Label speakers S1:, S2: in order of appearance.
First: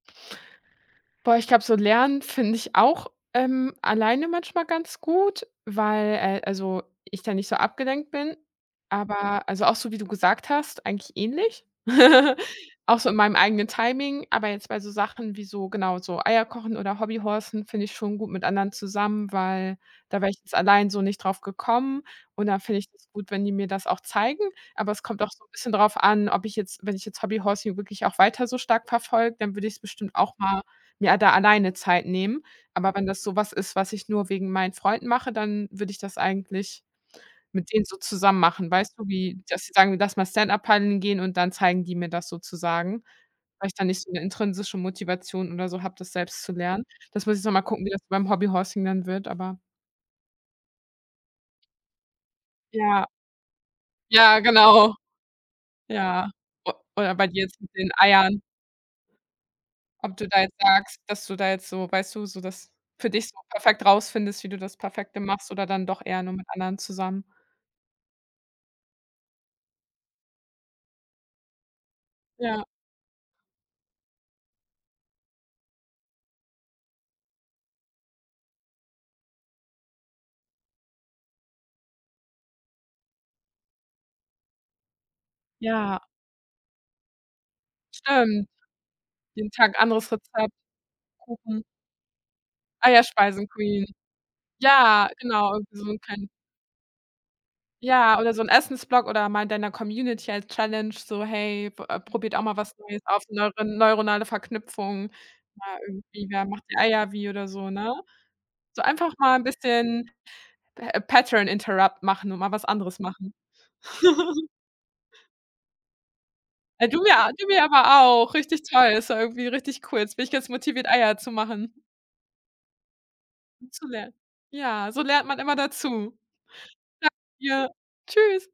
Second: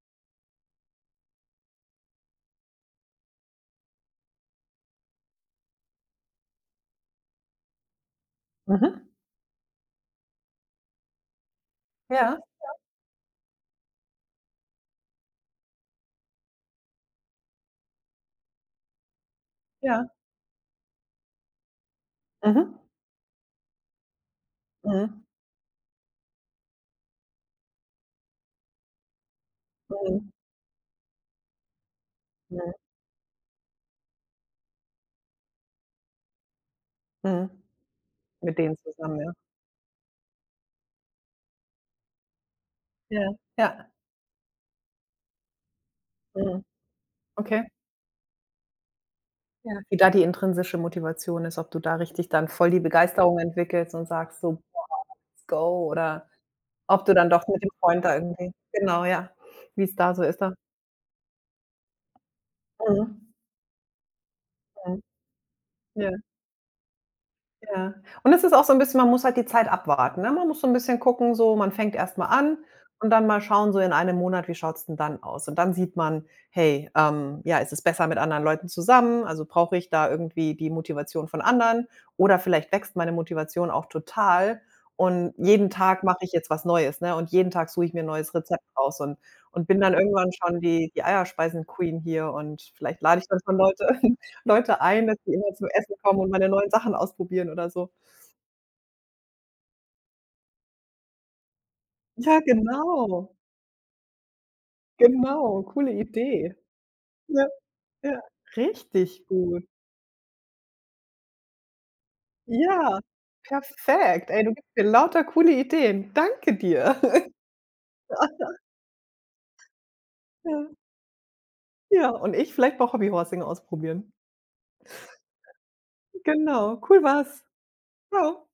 S1: Boah, ich glaube, so lernen finde ich auch, ähm, alleine manchmal ganz gut, weil äh, also, ich da nicht so abgelenkt bin.
S2: Mhm.
S1: Aber, also, auch so wie du gesagt hast, eigentlich ähnlich.
S2: Ja, ja.
S1: Auch so in meinem eigenen Timing, aber jetzt bei so Sachen wie so, genau, so Eier kochen oder Hobby-horsen finde ich schon gut mit anderen zusammen, weil
S2: Ja.
S1: da wäre ich jetzt allein so nicht drauf gekommen und da finde
S2: Mhm.
S1: ich das gut, wenn die mir das auch zeigen. Aber es
S2: Mhm.
S1: kommt auch so 'n bisschen drauf an, ob ich jetzt wenn ich jetzt Hobby Horsing hier wirklich auch weiter so stark verfolge, dann würde ich's bestimmt
S2: Mhm.
S1: auch mal mir da alleine Zeit nehmen,
S2: Mhm.
S1: aber wenn das so was ist, was ich nur wegen meinen Freunden mache, dann würde ich das eigentlich
S2: Mhm.
S1: mit denen so zusammen
S2: Mit
S1: machen.
S2: denen
S1: Weißt du,
S2: zusammen, ja.
S1: wie, dass sie sagen: „Lass mal Stand-up Paddeln gehen,“ und dann zeigen die mir das sozusagen.
S2: Ja,
S1: Weil ich da
S2: ja.
S1: nicht so 'ne intrinsische Motivation oder so habe, das selbst zu
S2: Mhm.
S1: lernen. Das muss ich noch mal
S2: Okay.
S1: gucken, wie das beim Hobby Horsing dann wird, aber
S2: Ja, wie da die intrinsische Motivation ist, ob du da richtig dann voll die
S1: Ja.
S2: Begeisterung entwickelst und
S1: Ja,
S2: sagst so: „Boah,
S1: genau.
S2: let's go”, oder
S1: Ja. o
S2: ob
S1: oder
S2: du
S1: bei
S2: dann
S1: dir
S2: doch
S1: jetzt
S2: mit
S1: mit
S2: dem
S1: den
S2: Freund da
S1: Eiern.
S2: irgendwie genau, ja, wie's da
S1: Ob
S2: so
S1: du
S2: ist
S1: da
S2: dann.
S1: jetzt sagst, dass du da jetzt so, weißt du, so das für dich
S2: Mhm.
S1: so perfekt rausfindest, wie du das
S2: Mhm.
S1: perfekte machst oder dann doch
S2: Ja.
S1: eher nur mit anderen zusammen.
S2: Ja. Und es ist auch so 'n bisschen man muss halt die Zeit abwarten, ne? Man muss so 'n bisschen gucken so, man fängte erstmal an
S1: Ja.
S2: und dann mal schauen so in einem Monat, wie schaut's denn dann aus? Und dann sieht man, hey, ähm ja, ist es besser mit anderen Leuten zusammen? Also, brauche ich da irgendwie die Motivation von anderen? Oder vielleicht wächst meine Motivation auch total und jeden
S1: Ja.
S2: Tag mache ich jetzt was Neues, ne? Und jeden Tag suche ich mir 'n neues
S1: Stimmt.
S2: Rezept raus und
S1: Jeden
S2: und
S1: Tag
S2: bin dann
S1: anderes
S2: irgendwann
S1: Rezept,
S2: schon die die
S1: Kuchen
S2: Eierspeisen-Queen hier und vielleicht lade ich dann schon Leute
S1: Eierspeisen-Queen
S2: Leute ein,
S1: Ja,
S2: dass die immer
S1: genau,
S2: zum
S1: irgendwie so
S2: Essen
S1: 'n
S2: kommen
S1: klein
S2: und meine neuen Sachen ausprobieren oder so.
S1: Ja, oder so 'n Essens-Blog oder mal in deiner Community als Challenge so: „Hey, b äh, probiert
S2: Ja,
S1: auch mal was Neues aus,
S2: genau.
S1: neure neuronale Verknüpfung.”
S2: Genau,
S1: Ja,
S2: coole
S1: irgendwie, ja:
S2: Idee.
S1: „Macht die Eier wie“
S2: Ja,
S1: oder so, ne?
S2: ja.
S1: So einfach
S2: Richtig
S1: mal 'n
S2: gut.
S1: bisschen P Pattern Interrupt machen und mal was anderes
S2: Ja,
S1: machen.
S2: perfekt. Ey, du gibst mir lauter coole Ideen. Danke
S1: Ey,
S2: dir.
S1: du mir a du mir aber auch. Richtig toll. Das war irgendwie richtig cool. Jetzt bin ich jetzt
S2: Ja.
S1: motiviert, Eier zu machen.
S2: Ja, und ich vielleicht mal Hobby Horsing
S1: Und zu
S2: ausprobieren.
S1: lernen. Ja, so lernt man immer dazu. Danke
S2: Genau, cool war's.
S1: dir.
S2: Tschau.
S1: Tschüss